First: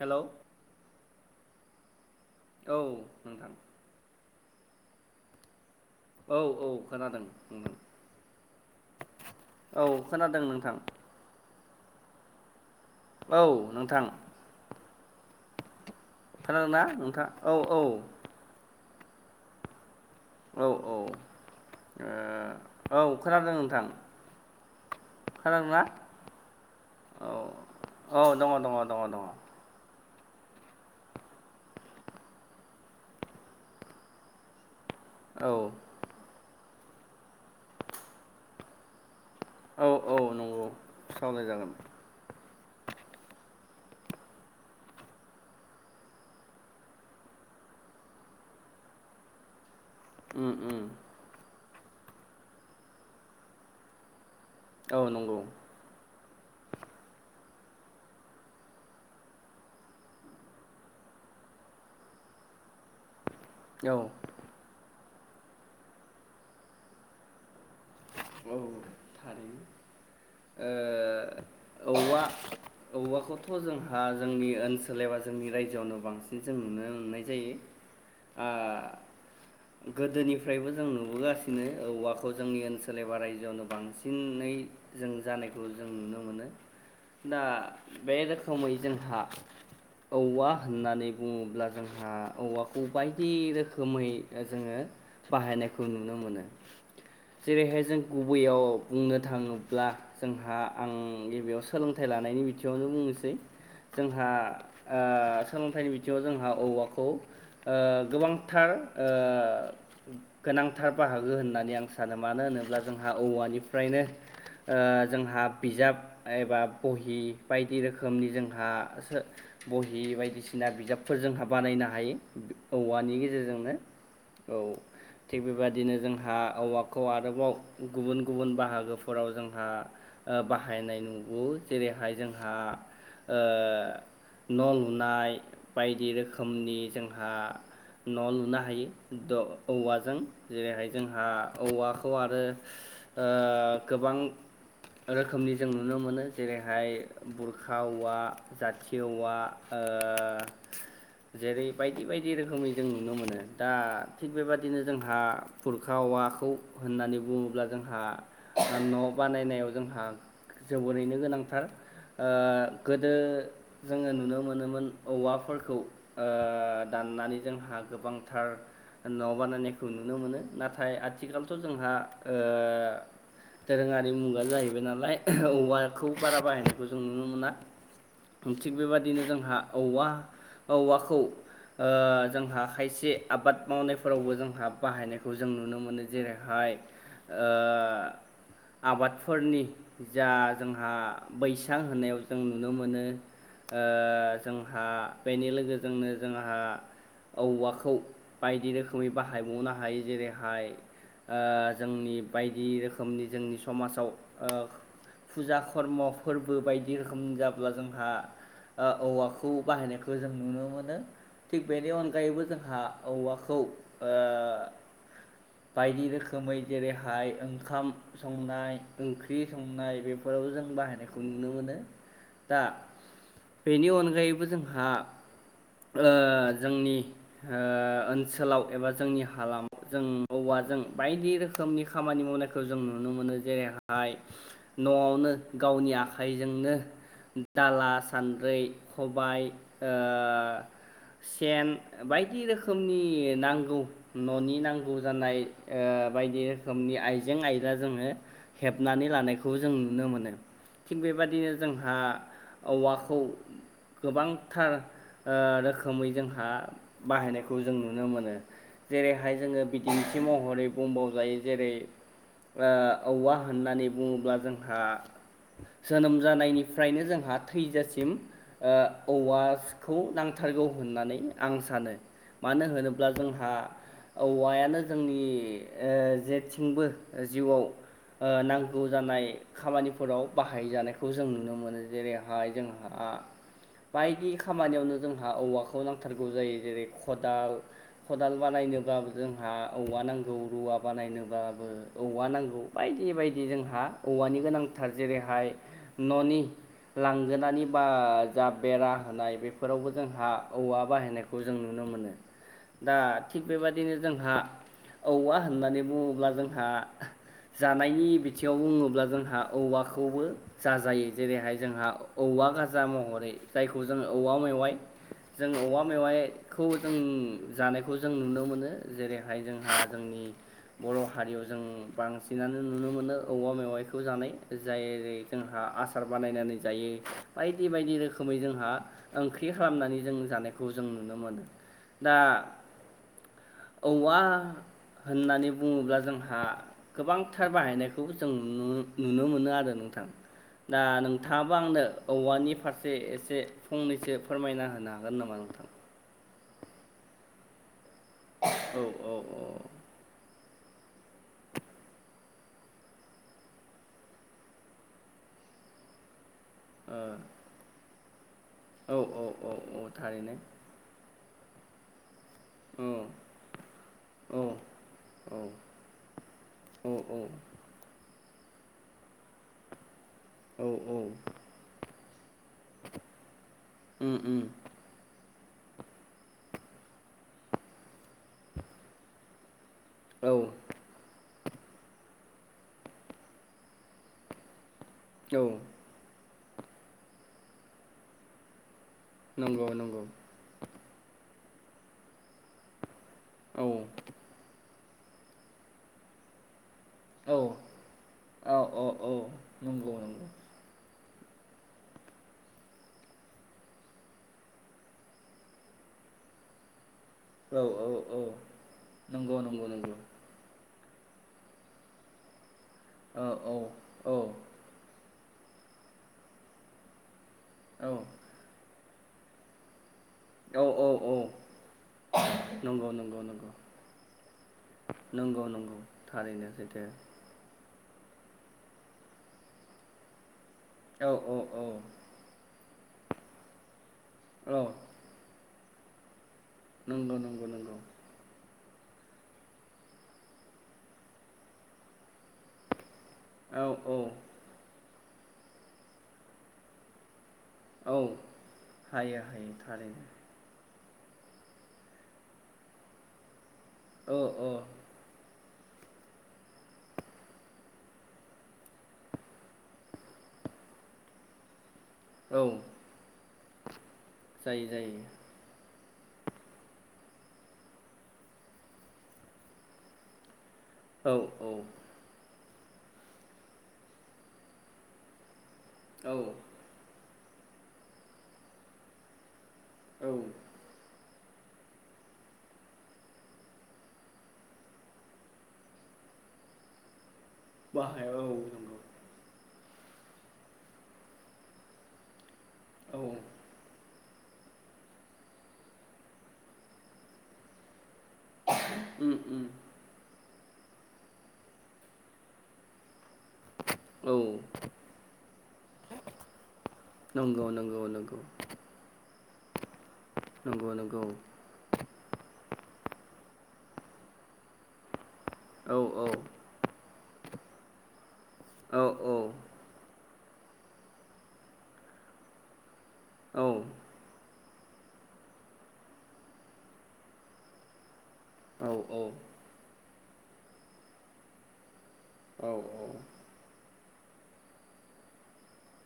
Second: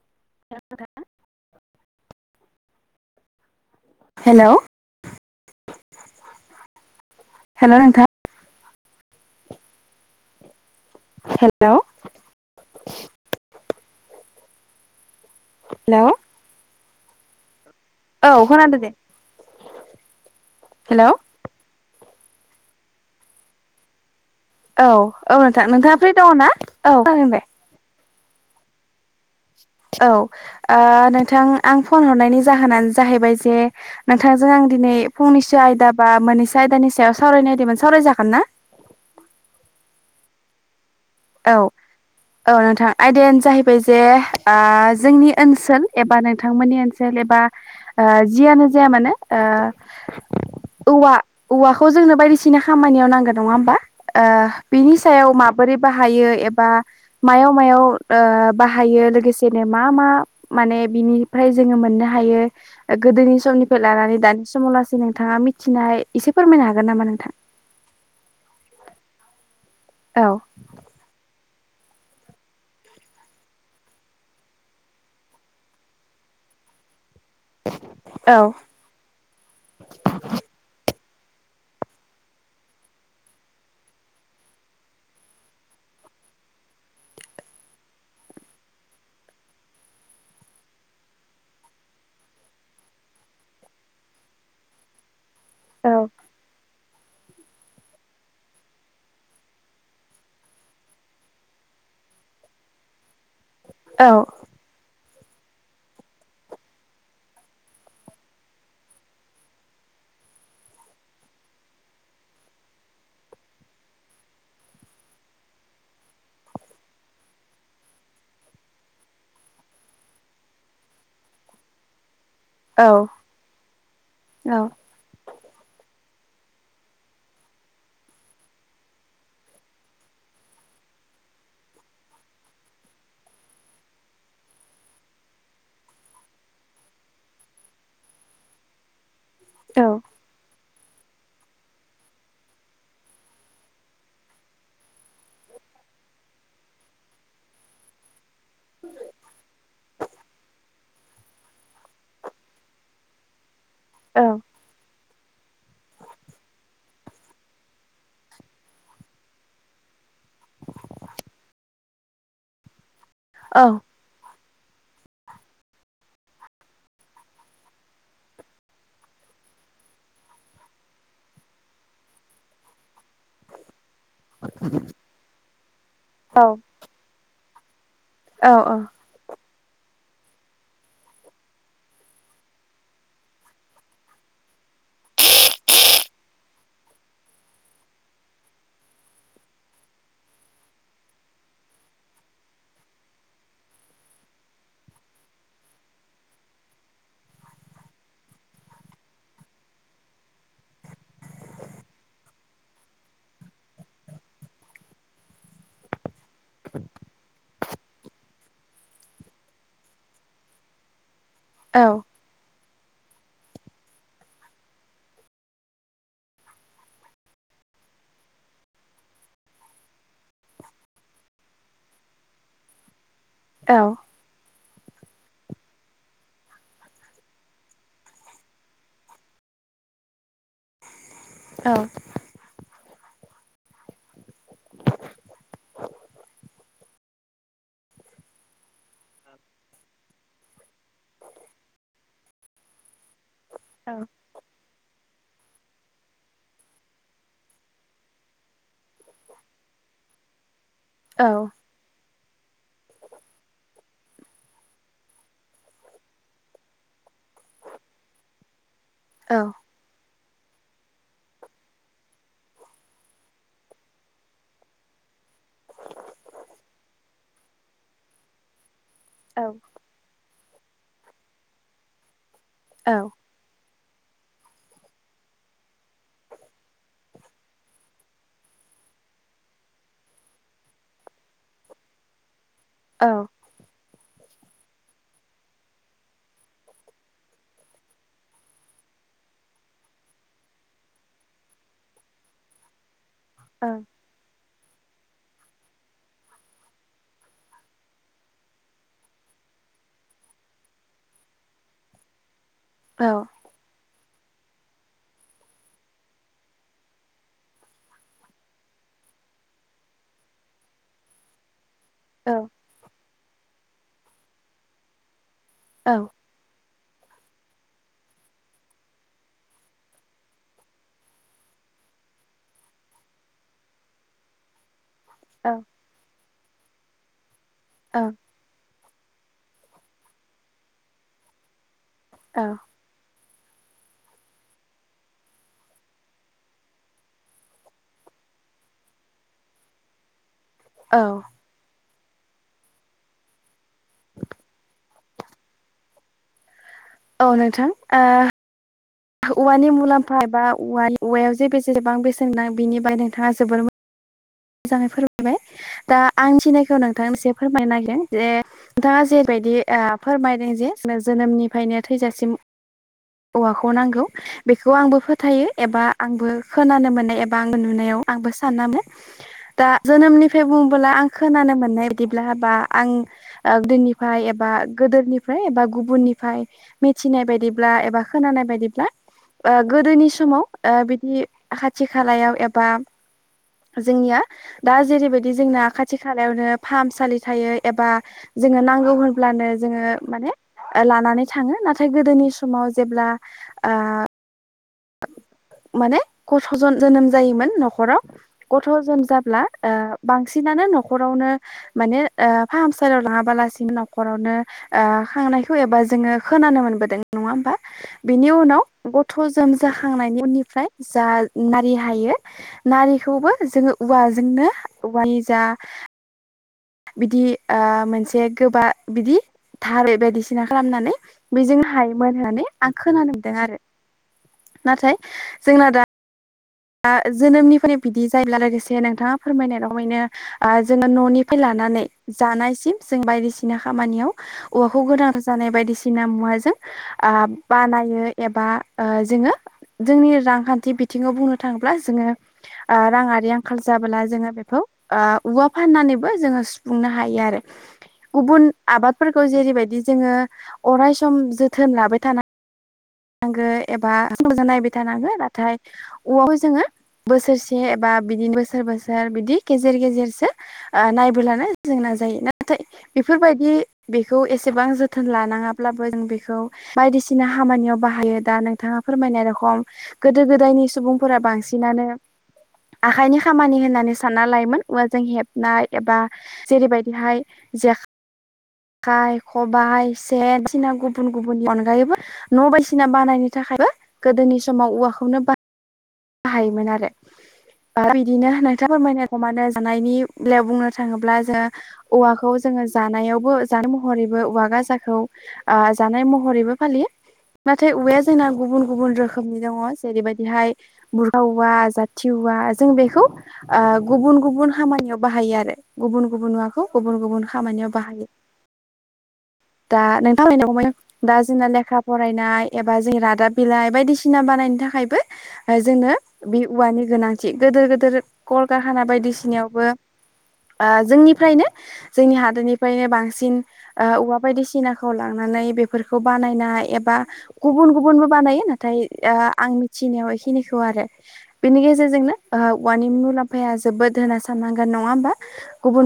हेल' औ नोंथां हेल' औ औ खोनादों उ हेलौ नोंथां औ खोनादों नोंथां हेल' औ नोंथां हेलौ खानादोंना नोंथां औ औ खोनादो दे। औ ओ हेलौ औ खोनादों नोंथां। औ औ नोंथां खोनादोंना नोंथाङा फ्रि दङ ना औ जा दे। औ दङ दङ दङ दङ। औ नोंथां आं फन हरनायनि जाहोनानो जाहैबाय जे नोंथांजों आं दिनै औ फंनैसो आयदा बा मोननैसो आयदानि सायाव सावरायनायदोंमोन सावराय जागोन ना? सावराय औ जागोन। औ नोंथां आयदायानो जाहैबाय जे जोंनि ओनसोल एबा नोंथांमोननि ओनसोल एबा जियानो जाया मानोे [unintelligible] औवाखौ जोंनो बायदिसिना खामानियाव नांगो नङा होमबा बिनि औ सायाव नंगौ माबोरै? [unintelligible] मायाव मायाव बाहायो लोगोसेनो मा मा माने बिनिफ्राय जोङो मोननो हायो गोदोनि समनिफ्राय औ लानानै दानि समाव लासै नोंथाङा मिथिनाय एसे फोरमायनो हागोन नामा नोंथां? औ थारैनो औ औवा औवाखौथ' जोंहा जोंनि ओनसोल एबा जोंनि रायजोआवनो बांसिन जों नुनो मोननाय जायो औ गोदोनिफ्रायबो जों नुबोगासिनो औवा जोंनि ओनसोल सोरनिबा रायजोआवनो बांसिनै जों जानायखौ जों नुनो मोनो। दा बे रोखोमै जोंहा औवा होननानै बुङोब्ला जोंहा औवाखौ बायदि रोखोमै जोङो बाहायनायखौ औ नुनो मोनो। जेरैहाय जों गुबैयाव बुंनो थाङोब्ला जोंहा आं गिबियाव सोलोंथाइ लानायनि बिथियावनो बुंनोसै औ जोंहा ओ [inaudible] सोलोंथाइनि बिथिङाव जोंहा औवाखौ गोबांथार गोनांथार बाहागो होननानै आं सानो मानो होनोब्ला जोंहा औवानिफ्रायनो जोंहा बिजाब एबा बहि बायदि रोखोमनि जोंहा बहि बायदिसिना बिजाबफोर जोंहा बानायनो हायो। औ औवानि गेजेरजोंनो औ थिग बेबादिनो जोंहा औवा खौ आरोबाव गुबुन गुबुन बाहागोफोराव जोंहा बाहायनाय नुगौ जेरै हाय जोंहा न' लुनाय बायदि रोखोमनि जोंहा न' लुनो हायो। द औ औवाजों जेरैहाय जोंहा औवाखौ आरो गोबां रोखोमनि जों नुनो मोनो। जेरैहाय बुरखा औवा जाथि औवा जेरै बायदि बायदि रोखोमनि जों नुनो मोनो दा थिग बेबादिनो जों हा फुरखा औवा खौ होननानै बुङोब्ला जोंहा न' बानायनायाव जोंहा जोबोरैनो गोनांथार गोदो औ जोङो नुनो मोनो। नोमोन औवाफोरखौ दाननानै जोंहा गोबांथार न' बानायनायखौ नुनो मोनो। नाथाय आथिखालथ' जोंहा दोरोङारि मुगा जाहैबाय नालाय औवा खौ बारा बाहायनायखौ जों नुनो मोना। औ थिग बेबादिनो जोंहा औवा औवाखौ जोंहा खायसे आबाद मावनायफोरावबो जोंहा बाहायनायखौ जों नुनो मोनो। जेरैहाय आबादफोरनि जा जोंहा बैसां होननायाव जों नुनो मोनो। जोंहा बेनि लोगोजोंनो जोंहा औवाखौ बायदि रोखोमै बाहायबावनो हायो जेरैहाय जोंनि बायदि रोखोमनि जोंनि समाजाव फुजा खर्म फोरबो बायदि रोखोम जाब्ला जोंहा औवाखौ बाहायनायखौ जों नुनो मोनो थिग बेनि अनगायैबो जोंहा औवाखौ बायदि रोखोमै जेरैहाय ओंखाम संनाय ओंख्रि संनाय बेफोराव जों बाहायनायखौ जों नुनो मोनो दा औ बेनि अनगायैबो जोंहा ओ जोंनि ओ ओनसोलाव एबा जोंनि हालामाव जों औवाजों बायदि रोखोमनि खामानि मावनायखौ जों नु नुनो मोनो जेरैहाय न'आवनो गावनि आखाइजोंनो दाला सान्द्रै खबाय ओ सेन बायदि रोखोमनि नांगौ न'नि नांगौ नांगौ जानाय ओ बायदि रोखोमनि आइजें आयला जोङो हेबनानै लानायखौ जों नु नुनो मोनो थिग बेबादिनो जोंहा औवाखौ गोबांथार ओ रोखोमै जोंहा बाहायनाय खौ जों नुनो मोनो जेरैहाय औ जोङो बिदिन्थि महरै बुंबाव जायो जेरै ओ औवा होननानै बुङोब्ला जोंहा जोनोम जानायनिफ्रायनो जोंहा थैजासिम ओ औवाखौ नांथारगौ होननानै आं सानो मानो होनोब्ला जोंहा औवायानो जोंनि ओ जेथिंबो जिउआव ओ नांगौ जानाय खामानिफोराव बाहाय जानायखौ जों नुनो मोनो जेरैहाय जोंहा बायदि खामानियावनो जोंहा औवाखौ नांथारगौ जायो जेरै खदाल खदाल बानायनोब्लाबो जोंहा औवा नांगौ रुवा बानायनोबाबो औवा नांगौ बाय बायदि बायदि जोंहा औवानि गोनांथार जेरैहाय न'नि लांगोनानि बा जा बेरा होनाय बेफोरावबो जोंहा औवा बाहायनायखौ जों नुनो मोन नुनो मोनो दा थिग बेबायदिनो जोंहा औवा होननानै बुङोब्ला जोंहा जानायनि बिथिङाव बुङोब्ला जोंहा औवाखौबो जाजायो जेरैहाय जोंहा औ औवा गाजा महरै जायखौ जोंङो औवा मेवाइ जों औवा औ मेवाइखौ जों जानायखौ जों नुनो मोनो जेरै हाय जोंहा जोंनि बर' हारियाव जों बांसिनानो नुनो मोनो औवा मेवायखौ जानाय जायै औ जोंहा आसार बानायनानै जायो बायदि बायदि औ रोखोमै जोंहा ओंख्रि खालामनानै जों जानायखौ जों नुनो मोनो दा औ औवा होननानै बुङोब्ला जोंहा गोबांथार बाहायनायखौ जों नु- नुनो मोनो आरो नोंथां दा औ नोंथाङाबो आंनो औवानि फारसे एसे फंनैसो फोरमायना होनो हागोन नामा नोंथां? औ नोंथां ओ औ औ औवा-औवायाव जे बेसेबां बेसेन [inaudible] नां बेनि बा [inaudible] नोंथाङा जोबोर मोजां मोजाङै फोरमायबाय दा आंनि थिनायखौ औ नोंथांनो इसे फोरमायनो नागिरदों जे औ नोंथाङा औ जेबायदि औ थारैनो फोरमायदों जे जोनोमनिफ्रायनो थैजासिम औ औवाखौ नांगौ औ बेखौ आंबो औ फोथायो एबा आंबो खोनानो औ मोननाय एबा आं नुनायाव आंबो स सान [inaudible] दा जोनोमनिफ्राय औ बुङबोला औ आं खोनानो मोननाय बादिब्ला बा आं उम गोदोनिफ्राय उम एबा गोदोनिफ्राय फ्राय एबा गुबनिनाय मिथिनाय बादिब्ला एबा खोनानाय बायदिब्ला ओ गोदोनि औ समाव ओ बिदि खाथि खालायाव एबा जोंनिया दा जेरैबायदि औ जोंना खाथि खालायावनो फाहामसालि थायो एबा जोंनो नांगौ गौ होनब्लानो नंगौ जोङो नंगौ माने लानानै थाङो नाथाय गोदोनि समाव जेब्ला औ माने कथ जोनोम औ जायोमोन न'खराव औ गथ' औ जोम औ जाब्ला नंगौ नंगौ बांसिनानो न'ख रावनो माने ओ फाहामसालियाव लाङाबालासिनो न'खरावनो ओ खांनायखौ एबा जो जोङो खोनानो मोनबोदों नङा होमबा औ औ औ बिनि उनाव गथ' नंगौ जोम नंगौ नंगौ जाखांनायनि उननिफ्राय जा नारि हायो औ नारिखौबो औ जोङो औ उवाजोंनो उवानि बिज जा बिदि ओ औ मोनसे गोबा बिदि थाराइ बादि औ औ खालामनानै औ बेजों हायोमोन होननानै आं नंगौ खोनानो नंगौ मोनदों नंगौ आरो नाथाय नंगौ जोंना नंगौ दा थारैनो सैथो दा जोनोमनिफ्राय बिदि जायोब्ला लोगोसे नोंथाङा फोरमायनाय रखमैनो ओ जोङो औ औ न'निफ्राय औ लानानै जानायसिम जों बायदिसिना खामानियाव औ औवाखौ गोनां जानाय बायदिसिना मुवाजों आ नंगौ नंगौ नंगौ बानायो एबा जोङो जोंनि रांखान्थि बिथिङाव बुंनो थाङोब्ला जोङो ओ राङारि आरि आंखाल औ औ जाबोला जोङो बेखौ औवा फाननानैबो जोङो सुफुंनो हायो आरो औ गुबुन हायो आबादफोरखौ हायो जेरैबायदि थारैनो जोङो अराय सम जोथोन लाबाय थानांगौ एबा औ मोजां औ नायबाय थानांगौ नाथाय औवाखौ जोङो बोसोरसे एबा बिदिनो बोसोर बोसोर बिदि गेजेर गेजेरसो नायबोलानो जोंना जायो औ नाथाय बेफोरबायदि बेखौ एसेबां जायो जायो जोथोन लानाङाब्ला बो बेखौ बायदिसिना खामानियाव बाहायो दा नोंथाङा फोरमायनाय रखम गोदो गोदायनि औ सुबुंफोरा औ बांसिनानो आखाइनि खामानि होननानै सानना लायोमोन औवाजों हेब नाय एबा औ जेरैबायदिहाय जेखाइ खबाइ औ सेन बायदिसिना गुबुन गुबुननि अनगायैबो न' बायदि सिना बानायनो थाखायबो गोदोनि समाव औवाखौनो बाहायोमोन आरो आरो बाहाय औ बिदिनो नोंथाङा नंगौ फोरमायनाय रखमानो जानायनि बेलायाव बुंनो थाङोब्ला जोङो औवाखौ जोङो औ जानायावबो जानाय महरै बो औवा गाजाखौ ओ जानाय महरैबो बाहायो नाथाय औवाया जोंना गुबुन गुबुन उम रोखोमनि उम दङ जेरैबायदिहाय बुरखा औवा जाथि औवा जों बेखौ औ गुबुन गुबुन खामानियाव बाहायो आरो गुबुन गुबुन मुवाखौ गुबुन गुबुन नंगौ खामानियाव नंगौ बाहायो [inaudible] नंगौ दा नंगौ नोंथां नंगौ [unintelligible] दा जोंना लेखा फरायनाय एबा जों रादाब बिलाइ बायदिसिना बानायनो थाखायबो औ जोंनो औ बे औवानि गोनां थि गिदिर गिदिर औ कलखारकाना औ बायदिसिनायावबो ओ जोंनिफ्रायनो जोंनि हादोरनिफ्रायनो बांसिन औ औवा बायदिसिनाखौ लानानै बेफोरखौ बानायनाय एबा गुबुन गुबुनबो बानायो नाथाय औ आं मिथिनायाव बेखिनिखौ आरो बेनि गेजेरजों जोंनो औवानि औ मुलाम्फाया जोबोद होना साननांगोन नङा होमबा गुबुन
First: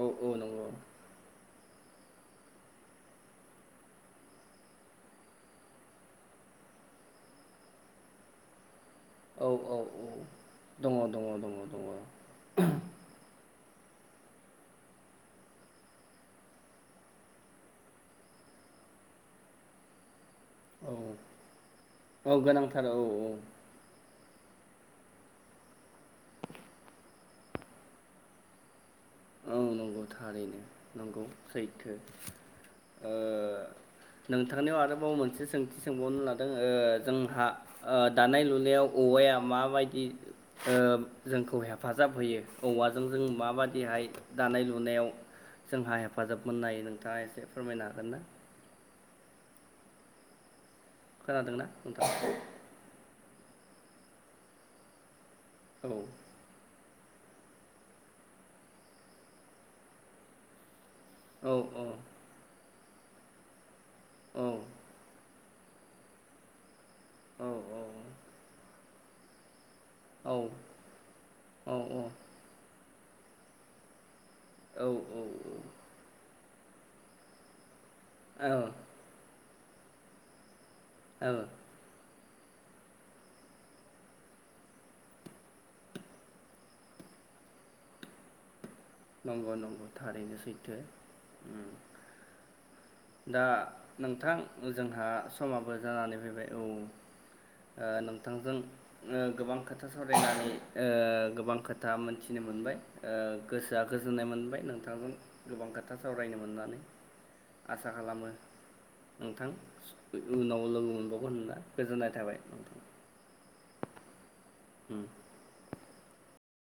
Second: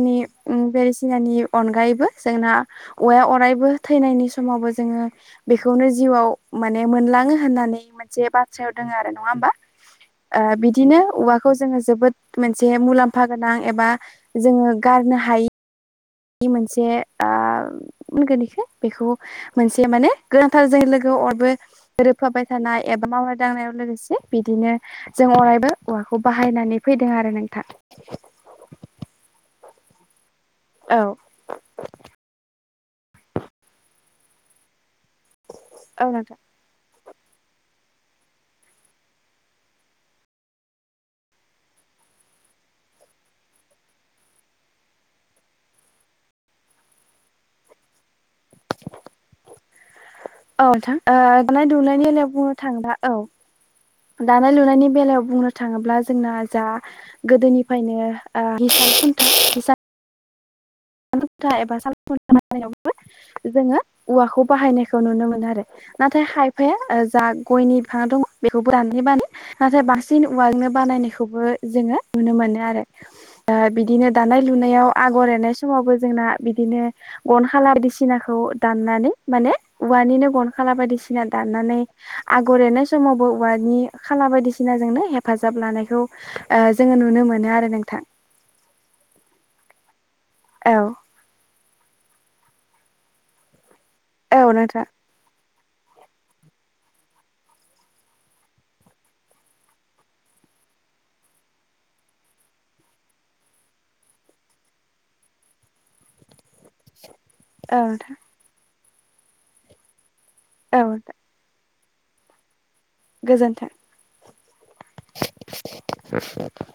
औ नंगौ बायदिसिनानि अनगायैबो जोंना औवाया अरायबो थैनायनि समावबो जोङो बेखौनो जिउआव माने मोनलाङो होननानै मोनसे बाथ्रायाव दं दङो आरो नङा औ होमबा औ दङ बिदिनो दङ दङ औवाखौ दङ जोङो जोबोद औ मोनसे मुलाम्फा गोनां एबा जोङो गारनो हायि बे मोनसे होनगोन बेखौ बेखौ मोनसे माने गोनांथार जों लोगोआव अरायबो औ गोरोबफाबाय थानाय गोनांथार औ एबा औ मावनाय दांनायाव लोगोसे बिदिनो जों अरायबो औवाखौ बाहायनानै फैदों आरो नोंथां औ नंगौ थारैनो औ नंगौ सैथो नोंथांनियाव आरो बाव मोनसे सोंथि औ सोंबावनो नोंथां लादों जोंहा ओ दानाय लुनायाव औवाया माबायदि जोंखौ हेफाजाब होयो औवाजों जों माबादिहाय दानाय लुनायाव जोंहा हेफाजाब मोननाय नोंथाङा एसे फोरमायनो हागोन ना? औ नोथां दानाय खोनादोंना लुनायनि नोंथां बेलायाव बुंनो थाङा औ दानाय लुनायनि बेलायाव बुंनो औ थाङोब्ला जोंना जा गोदोनिफ्रायनो [unintelligible] औ खुन्था एबा सालखुन्था बानायनायावबो जोङो औवाखौ औ बाहायनायखौ नुनो मोनो आरो नाथाय हायफाया जा औ गयनि बिफाङा दं बेखौबो दानहै बानो नाथाय बांसिन औवाजोंनो औ बानायनायखौबो औ जोङो औ नुनो मोनो आरो बिदिनो दानाय औ लुनायाव आगर एनाय जोंना बिदिनो गन खाला बायदिसिनाखौ औ दाननानै माने औवानिनो गन खाला बायदिसिना औ दाननानै आगर एरनाय समावबो औवानि खाला बायदिसिनाजोंनो हेफाजाब लानायखौ जोङो नुनो मोनो मोनो आरो नोंथां नंगौ नंगौ थारैनो औ सैथो दा नोंथां औ नोंथां जोंहा समाबो जानानै फैबाय औ नोंथांजों गोबां खोथा सावरायनानै गोबां खोथा मोनथिनो मोन मोनबाय गोसोआ गोजोननाय मोनबाय नोंथांजों गोबां खोथा सावरायनो मोननानै औ आसा नोंथां खालामो नोंथां उनाव औ लोगो मोनबावगोन होनना। गोजोननाय थाबाय नोंथां गोजोनथों उ [inaudible]